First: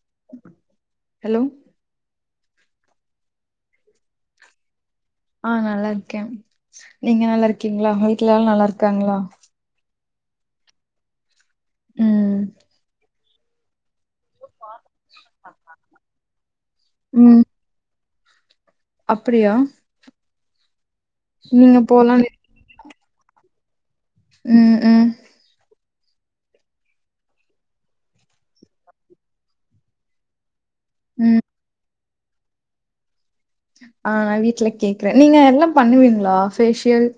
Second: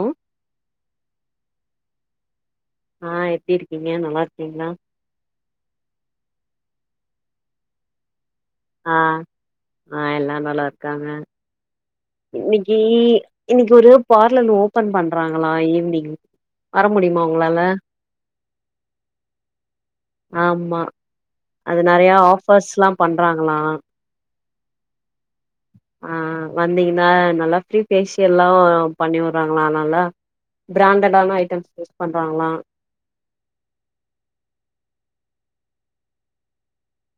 Hello hello ஆ எப்டி இருக்கீங்க நல்லா இருக்கீங்ளா ஆ நல்லாருக்கே நீங்க நல்லாருக்கீங்ளா உங்க வீட்ல எல்லா நல்லா ஆ இருக்காங்களா ஆ எல்லா நல்லா இருக்காங்க ம் இன்னிக்கி இன்னைக்கி ஒரு பார்லர் ஓபன் பண்றாங்களா ஈவினிங் வர முடியுமா ம் உங்களால அப்டியா ஆமா நீங்க அது நறையா போலான்னு ஆஃப் ஃபர்ஸ்லா பண்றாங்களா ம் ம் ஆ வந்தீங்கன்னா நல்லா ஃப்ரீ ஃபேஷியல்லா பண்ணிவுறாங்களா நல்லா பிராண்டடான ம் ஐட்டம்ஸ் யூஸ் பண்றாங்ளா ஆ வீட்ல கேக்கற நீங்க எல்லா பண்ணுவீங்களா ஃபேஷியல்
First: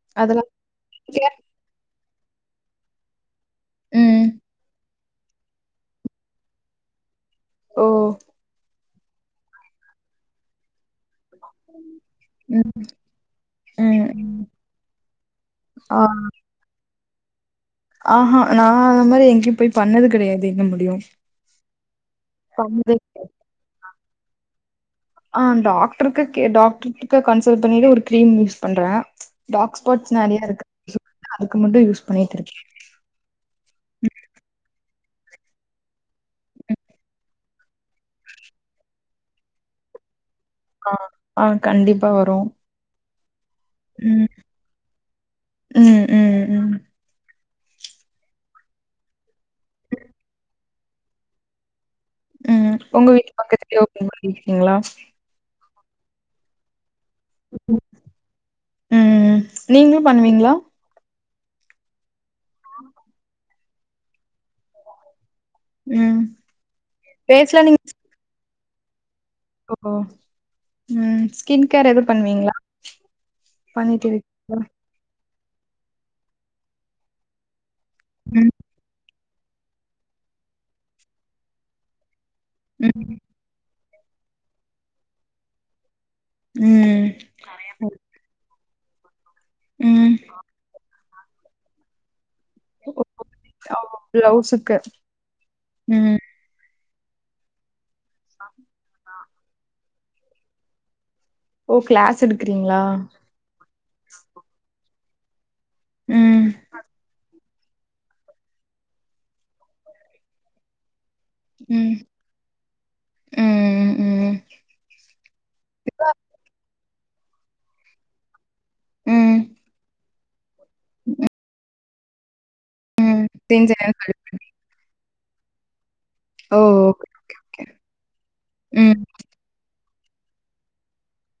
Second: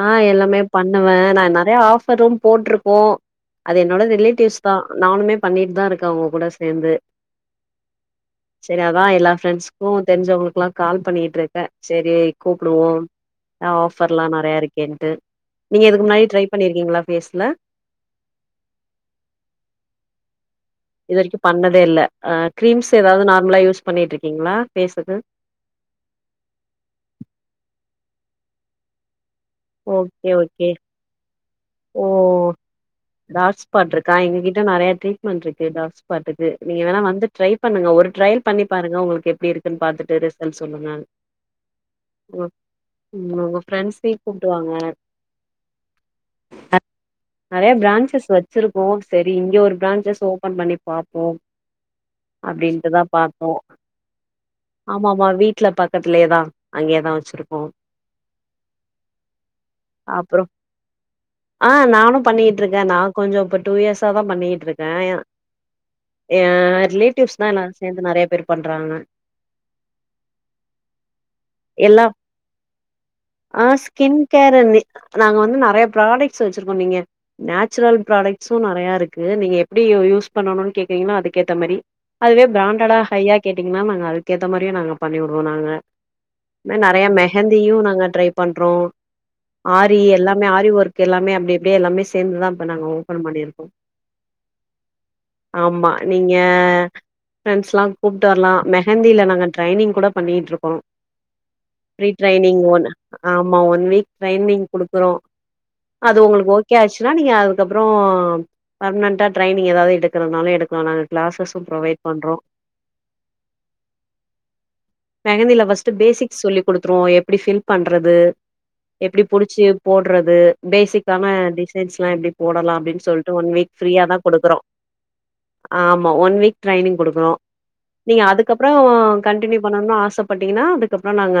ஆ அதெல்லா எல்லாமே பண்ணுவ நா நறைய ஆஃபரும் போட்ருக்கோ அது என்னோட ம் ரிலேட்டிவ்ஸ் தா நானுமே பண்ணிட்டு தா இருக்க அவுங்க கூட சேந்து ஓ சேரி அதா எல்லா ஃப்ரெண்ட்ஸ்க்கு தெரிஞ்சவுங்ளுக்குல்லா கால் பண்ணிட்ருக்க சேரி ம் கூப்புடுவோ ம் ஆஃபர்ல்லா ந ம் றையா இருக்கேன்ட்டு நீங்க ஆ இதுக்கு முன்னாடி ட்ரை பண்ணிருக்கீங்ளா ஃபேஸ்ல ஆஹா நா அந்த மாரி எங்கேயு போய் பண்ணது கெடையாது எங்க மும் இது வரைக்கும் பண்ணதே இல்ல அ கிரீம்ஸ்ஸு ஏதாவது கெடையாது. நார்மலா யூஸ் பண்ணிட்ருக்கீங்ளா ஃபேஸுக்கு ஆ டாக்டருக்கு கே டாக்டருக்கிட்ட கன்சல்ட் பண்ணிட்டு ஒரு கிரீம் யூஸ் பண்ற டாக் ஸ்பாட்ஸ் ஓகே நறைய ஓகே இருக்கு அதுக்கு மட்டு யூஸ் பண்ணிட்டு இருக்கே டாக் ஸ்பாட் இருக்கா எங்க கிட்ட நிறைய ட்ரீட்மெண்ட் இருக்கு டாக் ஸ்பாட்டுக்கு நீங்க வேணா வந்து ட்ரை பண்ணுங்க ஒரு ட்ரயல் பண்ணி பாருங்க உங்களுக்கு எப்டி இருக்குன்னு பாத்துட்டு ரெஸ் ஆ ஆ கண்டிப்பா வரோ உ உங்க பிரெண்ட்ஸயு கூட்டுவாங்க ம் ம் ம் நறைய பிரான்சஸ் வச்சிருக்கோ சரி இங்க ஒரு பிரான்சஸ் ஓபன் பண்ணி பாப்போ ம் அப்டின்ட்டுதா உங்க வீட்டு பாத்தோ பக்கத்துலயே ஓப்பன் பண்ணிருக்கீங்களா ஆமாமா வீட் வீட்ல பக்கத்துலயேதா அங்கேயேதா வச்சிருக்கோ ம் நீங்களு அப்றோ பண்ணுவீங்ளா ஆ நானு பண்ணிட்டு இருக்கே நா கொஞ்சோ இப்ப டூ இயர்ஸா தா பண்ணிட்டு இருக்கே ம் ஏ ரிலேட்டிவ்ஸ்லா ஃபேஸ்லா எல்லாரு நீங்க சேந்து நிறைய பேர் பண்றாங்க ஓ ம் ஸ்கின் கேர் எது எல்லா பண்விங்ளா ஆ பண் ஸ்கின் கேர் நாங்க வந்து நறைய ப்ராடக்ட்ஸ் வச்சிருக்கோ நீங்க நேச்சுரல் ம் ப்ராடக்ட்ஸு நறைய இருக் நீங்க எப்டி யூஸ் பண்ணுனு கேட்டீங்னா அதுக்கேத்த மாரி அதுவே பிராண்டடா ம் ஹையா கேட்டீங்கன்னா நாங்க அதுக்கேத்த மாரியு நாங்க பண்ணி விடுவோ நாங்க நறைய ம் மெ ஹந்தியு நாங்க ட்ரை பண்றோ ஆரி ம் எல்லாமே ஆரி ஒர்க் எல்லாமே அப்டிப்படியே எல்லாமே சேந்துதா இப்ப நாங்க ஓ ஓ! ஓபன் பண்ணிருக்கோ பிளவுஸுக்கு ஆமா ம் நீங் க பிரண்ஸ்ல்லா கூப்ட்டு வரலா மெஹந்தில நாங்க ட்ரைனிங் கூட பண்ணிட்டுருக்கோ ஓ ஃபிரீ கிளாஸ் ட்ரைனிங் எடுக்குறீங்களா ஓன் ஆமா ஒன் வீக் ட்ரைனிங் குடுக்குறோ அது ம் உங்களுக்கு ஓகே ஆச்சுன்னா நீங்க அது அதுக்கப்புறோ பர்மனண்டா ட்ரைனிங் எதாவ்து எடுக்கிறதுனாலு எடுக்கலா நானு கிளாஸஸு ம் ப்ரொவைட் பண்றோ ம் ம் ம் மெஹந்தில பஸ்ட் பேசிக்ஸ் சொல்லி கொடுத்துருவோ எப்டி ஃபில் பண்றது எப்புடி ம். புடிச்சி போடுறது பேசிக்கான டிசைன்ஸ்ல்லா எப்டி போடலா அப்டின்னு சொல்ட்டு ஒன் வீக் ஃப்ரீயா தா கொடுக்குறோ ஆமா ஒன் வீக் ஓ ட்ரைனிங் ஓகே குடுக்கறோ ஓகே ஓகே நீங்க அதுக்கப்புறோ ம் கண்டினியூ பண்ணும்னு ஆசப்பட்டீங்கன்னா அதுக்கப்புறோ நாங்க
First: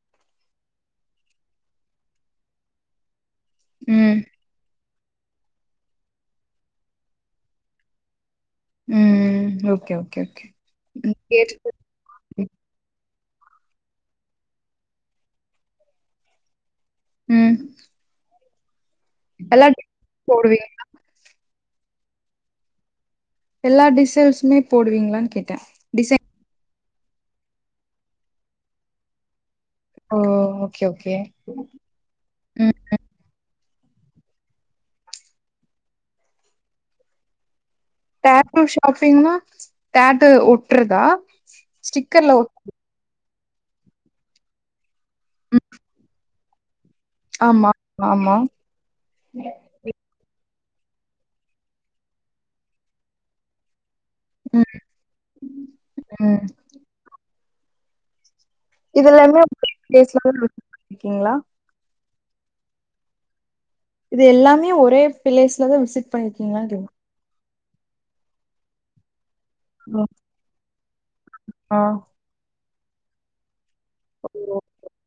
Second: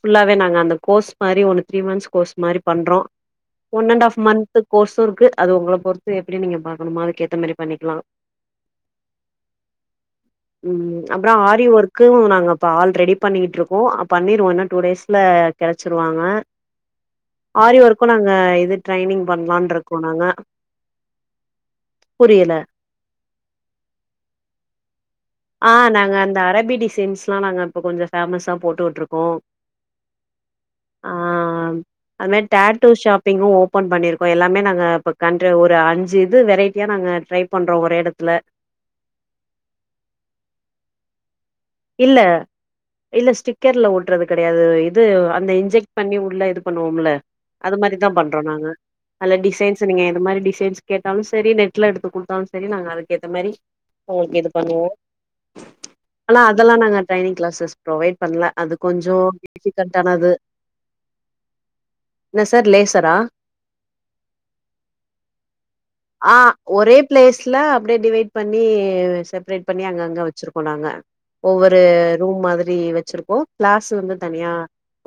ஃபுல்லாவே நாங்க அந்த கோர்ஸ் மாரி ஒன்னு திரீ மந்த்ஸ் கோர்ஸ் மாரி பண்றோ ஒன் அண்ட் ம் ஆஃப் மந்த்து கோர்ஸு இருக்கு அது உங்கள பொறுத்து எப்டி நீங்க பாக்கணுமோ அதுக்கேத்த மாரி பண்ணிக்கலா ம். Okay, okay, okay. உம் ம் அப்புறோ ஆரி கேட்டுட்டு ஒர்க்கு கு நாங்க இப்ப ஆல் ரெடி பண்ணிட்டு இருக்கோ பண்ணிருவோ இன்னு டூ டேஸ்ல கிடச் ச்சிருவாங்க உம் ஆரி ஒர்க்கு நாங்க இது ட்ரைனிங் பண்ணலான்னு இருக்கோ நாங்க டிசைன்ஸ் போடுவீங்களா? புரியல எல்லா டிசைன்ஸுமே போடுவீங்களான்னு கேட்டேன். ஆஹ் நாங்க டிசைன் அந்த அரபி டிசைன்ஸ் லா நாங்க இப்ப கொஞ்சோ ஃபேமஸா போட்டுட்டுருக்கோ ஓஹ் ஓகே ஓகே அது மாரி ம். டேட்டூ ஷாப்பிங்கு ஓப்பன் பண்ணிருக்கோ எல்லாமே நாங்க இப்போ கண்ட ஒரு அஞ்சு இது வெரைட்டியா நாங்க ட்ரை பண்றோ ஒரே இடத் டேட்டு ஷாப்பிங்னா டேட்டு ஒட்றதா இல்ல ஸ்டிக்கர்ல ஒட் இல்ல ஸ்டிக்கர்ல ஒட்டுறது கிடையாது இது அந்த ம். இன்ஜெக்ட் பண்ணி உள்ள இது பண்ணுவோம்ல ஆமா, அது மாரிதா ஆமா. பண்றோ நாங்க நல்ல டிசைன்ஸ் [unintelligible] நீங்க எது மாரி டிசைன்ஸ் கேட்டாலு சரி நெட்லா எடுத்து குடுத்தாலு சரி நாங்க அதுக்கேத்த மாரி உங்களுக் இது ம். பண்ணுவோ ஆனா ம். அதெல்லா நாங்க ட்ரைனிங் க்ளாஸஸ் ப்ரொவைட் பண்லா அது இது கொஞ்சோ எல்லாமே ஒரே பிளேஸ்ல டிஃபிகல்ட்டானது தான் விசிட் பண்ணிருக்கீங்களா? என்ன சார் லேசரா இது எல்லாமே ஒரே பிளேஸ்லதா விசிட் பண்ணிருக்கீங்களான் [inaudible] ப்ளேஸ்ல அப்டே டிவைட் பண்ணி செப்ரேட் பண்ணி ம். அங்கங்க வெச்சிருக்கோ நாங்க ஒவ்வொரு ஆ. ரூம் மாதிரி வெச்சிருக்கோ க்ளாஸ் வந்து ஓ! தனியா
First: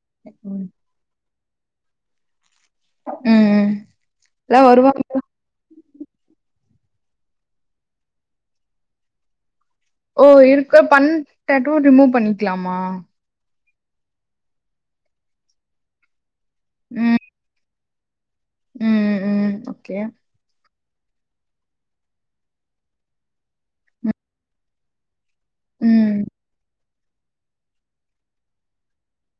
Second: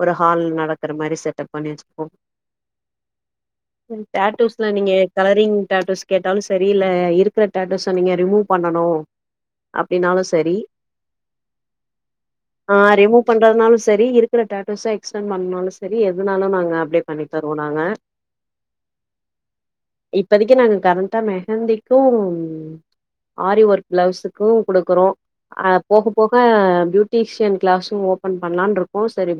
ஒரு ஓகே. ஹால் ம். நடக்கிற மாரி செட்டப் பண்ணி வெச்சிர்க்கோ [inaudible] ம், ம். எல்லாம் டேட்டூஸ்லா நீங்க வருவாங்க கலரிங் டேட்டூஸ் கேட்டாலு சரி இல்ல இருக்கற டேட்டூஸ நீங்க ரிமூவ் பண்ணனு அப்டின்னாலு ஓ சரி இருக்க பண் டேட்டூ ரிமூவ் ஆ பண்ணிக்கலாமா ரிமூவ் பண்றதுனாலு செரி இருக்கற டேட்டூஸ எக்ஸ்டண்ட் பண்ணாலு செரி எதுனாலு நாங்க அப்டே ம், பண்ணி தருவோ நாங்க ம் ம் ஓகே இப்பதிக்கு நாங்க கரண்ட்டா மெஹந்திக்கு ஆரி ஒர்க் ப்ளவுஸுக்கு குடுக்கறோ அ போக ம், போக ப்யூட்டீஷியன் க்ளாஸு ஓப்பன் பண்லான்ருக்கோ செரி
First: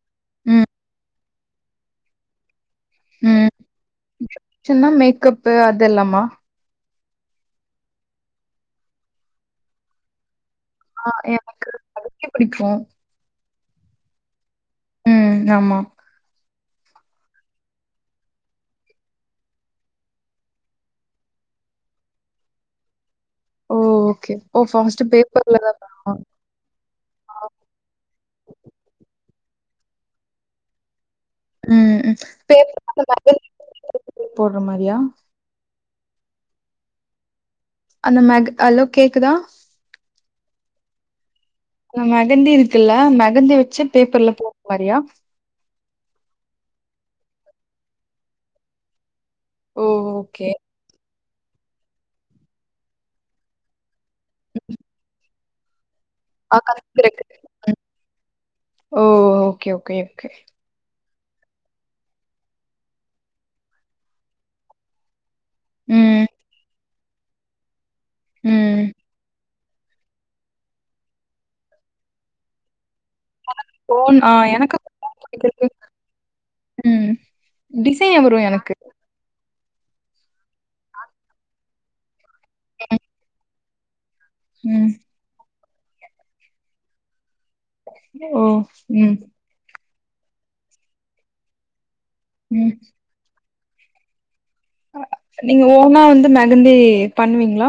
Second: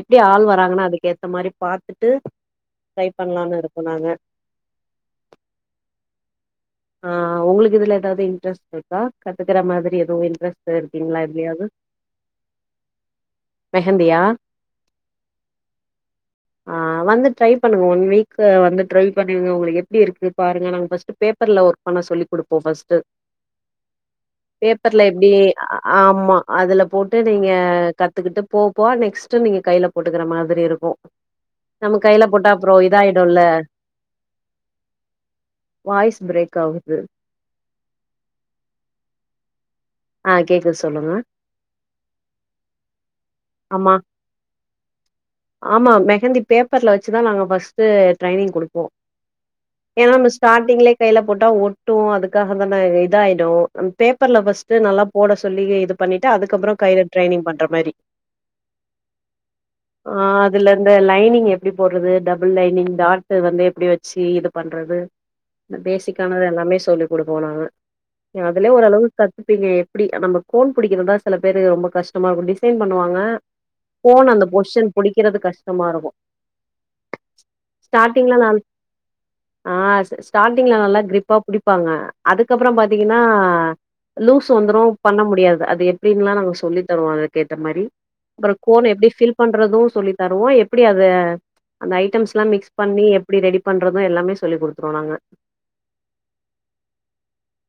எப்டி ஆள் ம், வராங்கன்னா அதுக்கேத்த மாரி பாத்துட்டு ட்ரை பண்லானுருக்கோ நாங்க சின்னா மேக்கப்பு அதெல்லாமா ஆ உங்ளுக்கு இதுல எதாவ்து இன்ட்ரெஸ்ட்ருக்கா கத்துக்கற மாதிரி எதுவு இன்ட்ரெஸ்ட் டா ஆ இருக்கீங்ளா எதுலயாவ்து எனக்கு அதுக்கே பிடிக்கும். மெஹந்தியா ம் ஆமா ஆ வந்து ட்ரை பண்ணுங்க ஒன் வீக்கு வந்து ட்ரை பண்ணுங்க உங்களுக் எப்டி இருக்கு பாருங்க நாங்க ஃபஸ்ட்டு பே ப்பர்ல ஒர்க் பண்ண சொல்லி குடுப்போ ஃபஸ்ட்டு ஓ ஓகே. ஓ பேப்பர்ல ஃபர்ஸ்ட்டு எப்டி பேப்பர்ல அ தான் அ பண்ணுவா. ஆமா அதுல போட்டு நீங்க கத்துக்கிட்டு போ போ நெக்ஸ்ட்டு நீங்க கைல போட்டுக்கிற மாதிரி இருக்கு ம், நம்ம ம். கைல போட்டா அப்றோ பேப்பர் அந்த இதாய்டுல்ல மெஹந்தி போடுற மாரியா? வாய்ஸ் ப்ரேக் ஆகுது அந்த மெக் அலோ கேக்குதா ஆ கேக்குது சொல்லுங்க ம் மெகந்தி இருக்குல்ல மெகந்தி வெச்சு ஆமா பேப்பர்ல போட்ற மாரியா ஆமா மெஹந்தி பேப்பர்ல வச்சுதா நாங்க ஃபஸ்ட்டு ட்ரைனிங் குடுப்போ ஓ ஏனா நம்ம ஓகே. ஸ்டாட்டிங்லே கைல போட்டா ஒட்டு அதுக்காக தான இ இதாய்டு ம் பேப்பர்ல ஃபஸ்ட்டு நல்லா போட சொல்லி இது பண்ணிட்டு ஆ அதுக்கப்றோ கலர் கைல இருக்கு. ட்ரைனிங் பண்ற ம். மாரி ஓ ஓகே, ஓகே, ஆ ஓகே. இதுலர்ந்து லைனிங் எப்டி போட்றது டபுள் லைனிங் டாட்டு வந்து எப்டி வெச்சி இது பண்றது அ ம், பேசிக்கானது எல்லாமே சொல்லி குடுப்போ நாங்க நீங் அதுலே ம். ஓரளவுக் கத் துப்பீங்க எப்டி நம்ப கோன் பிடிக்கறத் தா சில பேரு ரொம்ப கஷ்டமா இருக்கு டிசைன் பண்ணுவாங்க ஆ கோன் அந்த எனக்கு பொஷ்ஷன் புடிக்கறது பிடிக்கிறது கஷ்டமா இருக்கு ம் டிசைனே ஸ்டார்டிங்ல வரு நா எனக்கு ஆ ஸ் ஸ்டாட்டிங்ல நல்லா க்ரிப்பா புடிப்பாங்க அதுக்கப்பறோ ம் பாத்தீங்கன்னா லூஸ் வந்துரு ம் பண்ண முடியாது அது எப்டின்லா நாங்க சொல்லி தருவோ அது க்கேத்த மாரி ஓ அப்றோ கோன் எப்டி ம் ஃபில் பண்றது சொல்லி தருவோ எப்டி அத அந்த ஐட்டம்ஸ்லா ம் மிக்ஸ் பண்ணி எப்டி ரெடி பண்றது எல்லாமே சொல்லி குடுத் நீங்க ஓனா வந்து மெஹந்தி பண்ணுவீங்ளா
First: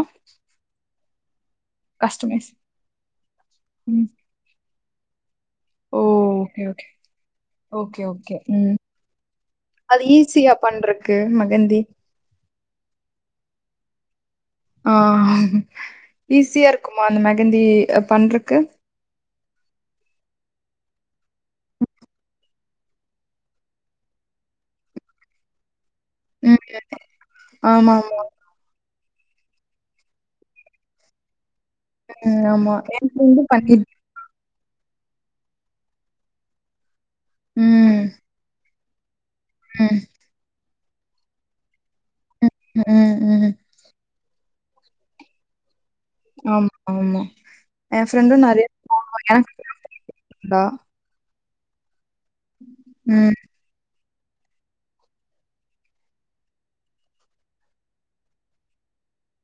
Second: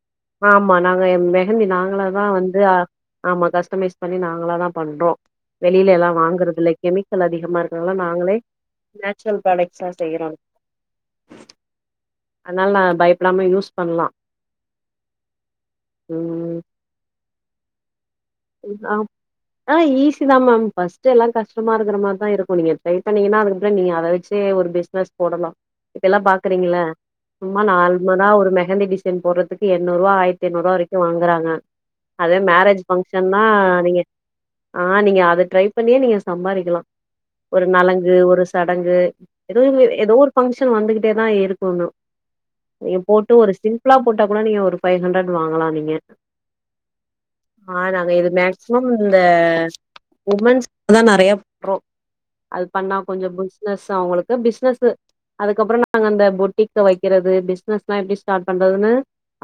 ஆமா நாங்க மெஹந்தி நாங்களாதா கஸ்டமைஸ் வந்து ஆமா கஸ்டமைஸ் ம் பண்ணி நா ங்களாதா பண்றோ ஓ வெளிலலா ஓகே வாங்குறதுல்ல ஓகே கெமிக்கல் அதிகமா இருக்றனால ஓகே நாங்களே ஓகே ம் நேச்சுரல் பிராடெக்ஸா அது செய்யுறோ ஈஸியா பண்றக்கு மெகந்தி அதுனால் நா பயப்டாம யூஸ் பண்லா ஆ ம் ஈஸியா இருக்குமா அந்த மெஹந்தி அ பண்றக்கு நா ஆ ஈஸிதா மேம் ஃபஸ்ட்டெல்லா கஷ்டமா இருக்குற மார்தா இருக்கு நீங்க ட்ரை பண்ணீங்கனா அதுக்கப்றோ நீங்க அத வச்சே ஒரு பெஸ் பெஸ் போடலா இப்பெல்லா ம் பாக்குறீங்குள சும்மா ஆமா ஆமா நார்மலா ஒரு மெஹந்தி டிஸ் சைன் போறதுக்கு எண்ணூரூவா ஆய்ர்த்தென்னூரூவா வரைக்கு வாங்குறாங்க அதே ம் ஆமா மேரேஜ் பங் என் ஃப்ரெண்டு பண்ணிட் க்ஷன்யே ஆ நீங்க அத ட்ரை பண்ணியே சம்பாரிக்கலா ஒரு ம் நளங்கு ஒரு ச டங்கு எதேவு ம் எதோ ஒரு பங்க்ஷன் வந்துகிட்டேதா இருக்கு இன்னு நீங்க ம் போட்டு ஒரு ம் சிம்பிளா போட்டா கூட நீங்க ஒரு ஃபை ஹண்ட்ரட் வாங்கலா நீங்க ஆமா ஆமா ஆ என் நாங்க இது ஃப்ரெண்டும் நெறைய மேக்சிமம் பண்ணுவா. இந்த எனக்கு உமன்ஸ் தா நெறைய பண்றோ அது பண்ணா கொஞ்சோ ம் பிஸ்னஸ் அவுங்குளுக்கு பிசினஸ்ஸு அதுக்கப்புறோ நாங்க அந்த பொட்டிக்க வைக்கிறது பிஸ்னஸ்லா எப்டி ஸ்டாட் பண்றதுன்னு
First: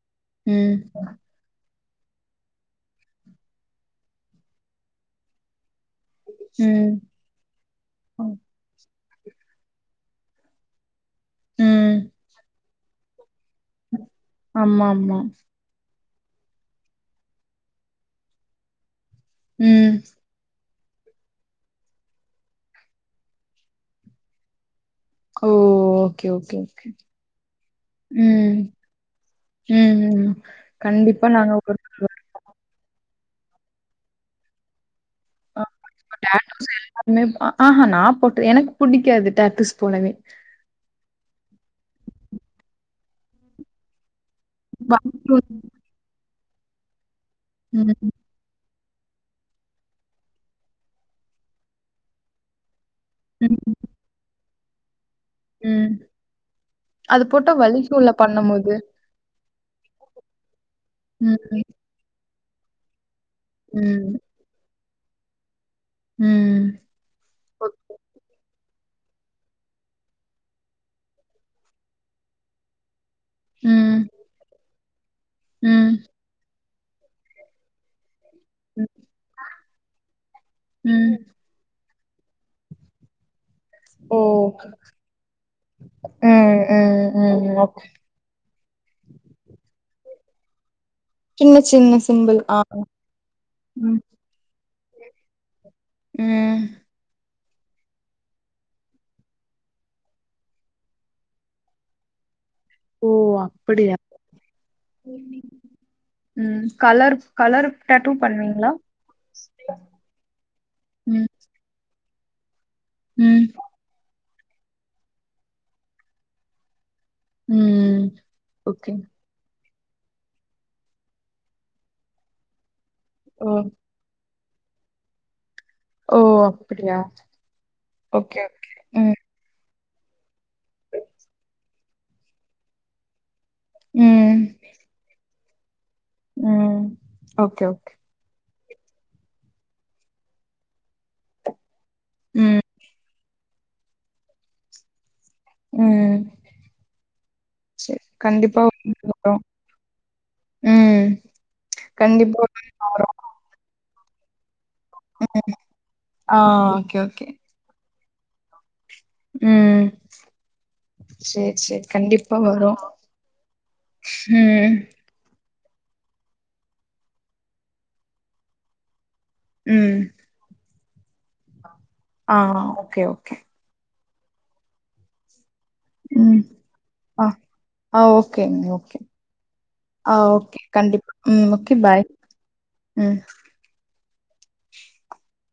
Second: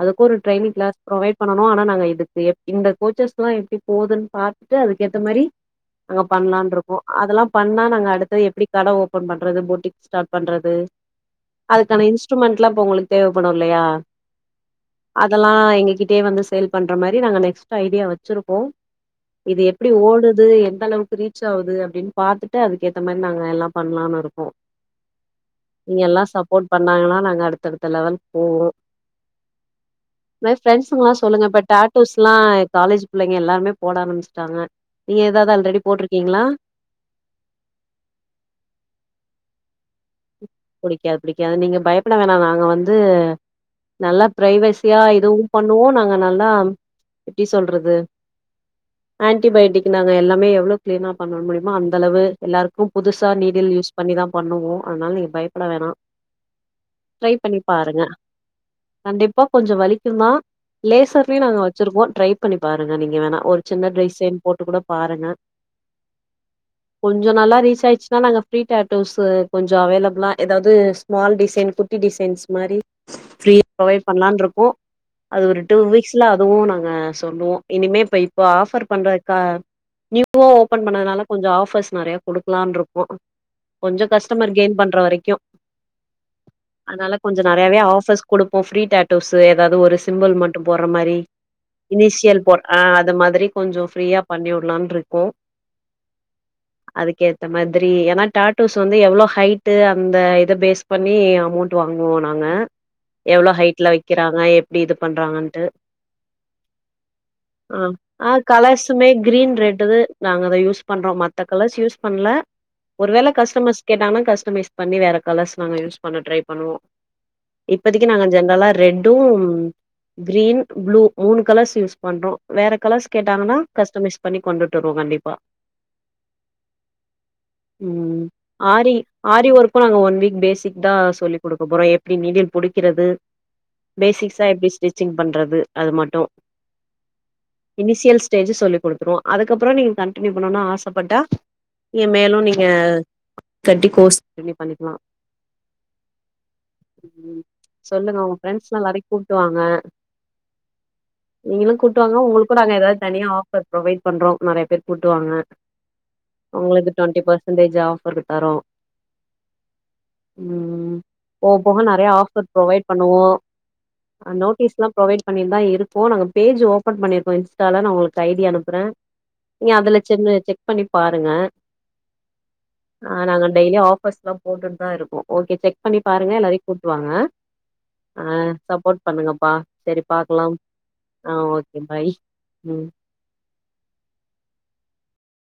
அதுக்கு ஒரு ம் ட்ரைனிங் கிளாஸ் ப்ரொவைட் பண்ணனு ஆனா நாங்க இதுக்கு எப் இந்த கோச்சஸ்லா எப்டி போதுன் பாத்துட்டு அதுக்கேத்த மாரிங்க அங்க ம் பண்லாட்ருக்கோ அதெல்லாம் பண்ணா நாங்க அடுத்தது எப்டி கட ஓபன் பண்றது பொட்டிக் ஸ்டாட் பண்றது ம் அதுக்கான இன்ஸ்ட்ருமெண்ட்லா இப்போ உங்களுக் தேவப்படு இல்லையா ஆமா ஆமா அதெல்லா எங்ககிட் டே வந்து சேல் பண்ற மாரி நாங்க நெக்ஸ்ட் ஐடியா வச்சிருக்கோ இது எப்டி ம் ஓடுது எந்த அளவுக்கு ரீ ச்சாவுது அப்டின் பாத்துட்டு அதுக்கேத்தமாரி நாங்க எல்லா பண்லான் இருக்கோ ஓ இங்க எல்லா ஓகே ஓகே சப்போட் ஓகே பண்ணாங்கனா நாங்க அடுத்தடுத்த லெவல் ம் போவோ ம் ம் இந்த ஃபிரண்ஸ்க்குலா கண்டிப்பா சொல்லுங்க நாங்க இப்ப ஒரு டேட்டூஸ்லா காலேஜ் பிள்ளைங்க எல்லாருமே போட ஆரமிஸ்ட்டாங்க நீங்க எதாது அல்ரெடி போட்ரு டேட்டஸ் எல்லாருமேப் அ ஆஹா நாப் போட்டு எனக் புடிக்காது டேட்டஸ் போடவே புடிக்காது பிடிக்காது நீங்க பயப்பட வேணா நாங்க வந்து நல்லாப் பிரைவெசியா வலிக்கும் எதுவும் பண்ணுவோ நாங்க நல்லாம் எப்டி சொல்றது ம் ஆன்டிபயேட்டிக் நாங்க எல்லாமே எவ்ளோ கிளீனா பண்ண முடியுமா அந்த அளவு எல்லாருக்கும் புதுசா நீடில் ம் யூஸ் பண்ணிதாம் பண்ணுவோ அதனால் நீங்க பயப்பட வேணா ம் அது ட்ரை போட்டா பண்ணி பாருங்க வலிக்கும்ல பண்ணும்போது கண்டிப்பா கொஞ்சோ வலிக்குந்தா லேசர்லையு ம் நாங்க ச்சுருக்கோ ட்ரை பண்ணி பாருங்க நீங்க வேணா ஒரு சின்ன ம் டிரைசென் போட்டு கூட பாருங்க ம் கொஞ்சோ நல்லா ரீச் ஆயிடுச்சுன்னா நாங்க ஃப்ரீ டேட்டோஸ்சு கொஞ்சோ அவைலபிளா எதாவுது ஸ்மால் டிசைன் குட்டி டிசைன்ஸ் மாரி ஃப்ரீயா ம் ப்ரொவைட் பண்லான்ருக்கோ அது ஒரு டூ ம் வீக்ஸ்ல அதுவு நாங்க சொல்லுவோ இனிமே இப்ப இப்ப ஆஃபர் பண்றதுக்கா நியூவா ஓப்பன் ம் பண்ணதுனால கொஞ்சோ ஆஃபர்ஸ் நறைய குடுக்கலான் இருப்போ கொஞ்ச ஓ கஷ் கஷ்டமர் கெய்ன் பண்ற வரைக்கு ம் ம் அதனால கொஞ்சோ ம் நறையவே ஓகே ஆஃபர்ஸ் குடுப்போ ஃப்ரீ டாட்டூஸ்சு எதாது ஒரு சிம்பிள் மட்டு போர்ற மாரி சின்ன சின்ன சிம்பிள் இனிஷியல் ஆ போர் அ அது மாரி கொஞ்சோ ம் ஃப்ரீயா பண்ணி உட்லான்ருக்கோ ம் அதுக்கேத்த மாதிரி ஏனா டாட்டூஸ் வந்து எவ்ளோ ஹைட்டு அந்த இத பேஸ் பண்ணி அமௌண்ட் வாங்குவோ நாங்க ஓ எவ்ளோ ஹைட்ல அப்படியா வைக்கிறாங்க எப்டி இது பண்றாங்கண்ட்டு ம் கலர் கலரு டட்டூ பண்ணுவீங்களா ட்டுமே கிரீன் ரெட் நாங்க அத யூஸ் பண்றோ ம் மத்த கலர்ஸ் யூஸ் பண்ணல ஒரு வேள ம் கஸ்டமர்ஸ் கேட்டாங்னா கஸ்டமைஸ் பண்ணி வேற கலர்ஸ் நாங்க யூஸ் பண்ண ட்ரை பண்ணுவோ ம் இப்பதைக்கி நாங்க ஜென்ரலா ஓகே ரெட்டு கிரீன் ப்ளூ மூணு கலர்ஸ் யூஸ் பண்றோ வேற கலர்ஸ் ஓ கேட்டாங்கன்னா கஷ்டமை பண்ணி கொண்டுட்ருக்கோ கண்டிப்பா ஓ அப்டியா ம் ஓகே ஓகே ஆரி ம் ஆரி ஒர்க்கு நாங்க ஒன் வீக் பேசிக் தா சொல்லி குடுக்க போறோ எப்டி நீடில் புடிக்கறது ம் பேசிஸ்ஸா எப்டி ஸ்டிச்சிங் பண்றது அது மட் டோ ம் ஓகே ஓகே இனிஷியல் ஸ் ஸ்டேஜி சொல்லி குடுத்துருவோ அதுக்கப்றோ நீங்க கண்டினியூ பண்ணனுன் ஆசப்பட்டா நீங்க மேலு ம் நீங்க கட்டி கோர்ஸ் [inaudible] பண்ணிக்கலா ம் சரி சொல்லுங்க உங்க கண்டிப்பா ஃப்ரெண்ட்ஸ் ஒரு எல்லாரையு நாள் வரும் கூப்பிட்டுவாங்க ம் நீங்களு கூட்டுவாங்க கண்டிப்பா உங்குளுக்கு ஒரு நாங்க நாள் எதாது வரும் தனியா ஆஃபர் ஃபர் ப்ரொவைட் பண்றோ நறைய பேர் கூட்டுவாங்க ஆ உங்களுக்கு okay twenty okay percentage of [unintelligible] தரோ ம் ம் சரி போக போக சரி நறைய கண்டிப்பா ஆஃபர் வரும் ப்ரொவைட் பண்ணுவோ அ ம் நோட்டீஸ்லா ப்ரொவைட் பண்ணிட்தா இருப்போ நாங்கா பேஜ் ஓப்பன் பண்ணிருக்கோ இன்ஸ்டால நா உங்குளுக்கு ஐடி அனுப்புறே நீ அதுல ம் சின்ன செக் பண்ணி பாருங்க ஆ ஓகே ஆ ஓகே நாங்க டெய்லி ஆபஃர்ஸ்லா போட்டு தா இருக்கோ ஓகே செக் பண்ணி பாருங்க ம் எல்லாரையு கூட்டுவாங்க ஆ ஆ ஓகேங்க ஓகேங் சரி ஆ பாக்கலாம் ஓகே கண்டிப்பா ம் ஓகே பாய் ம்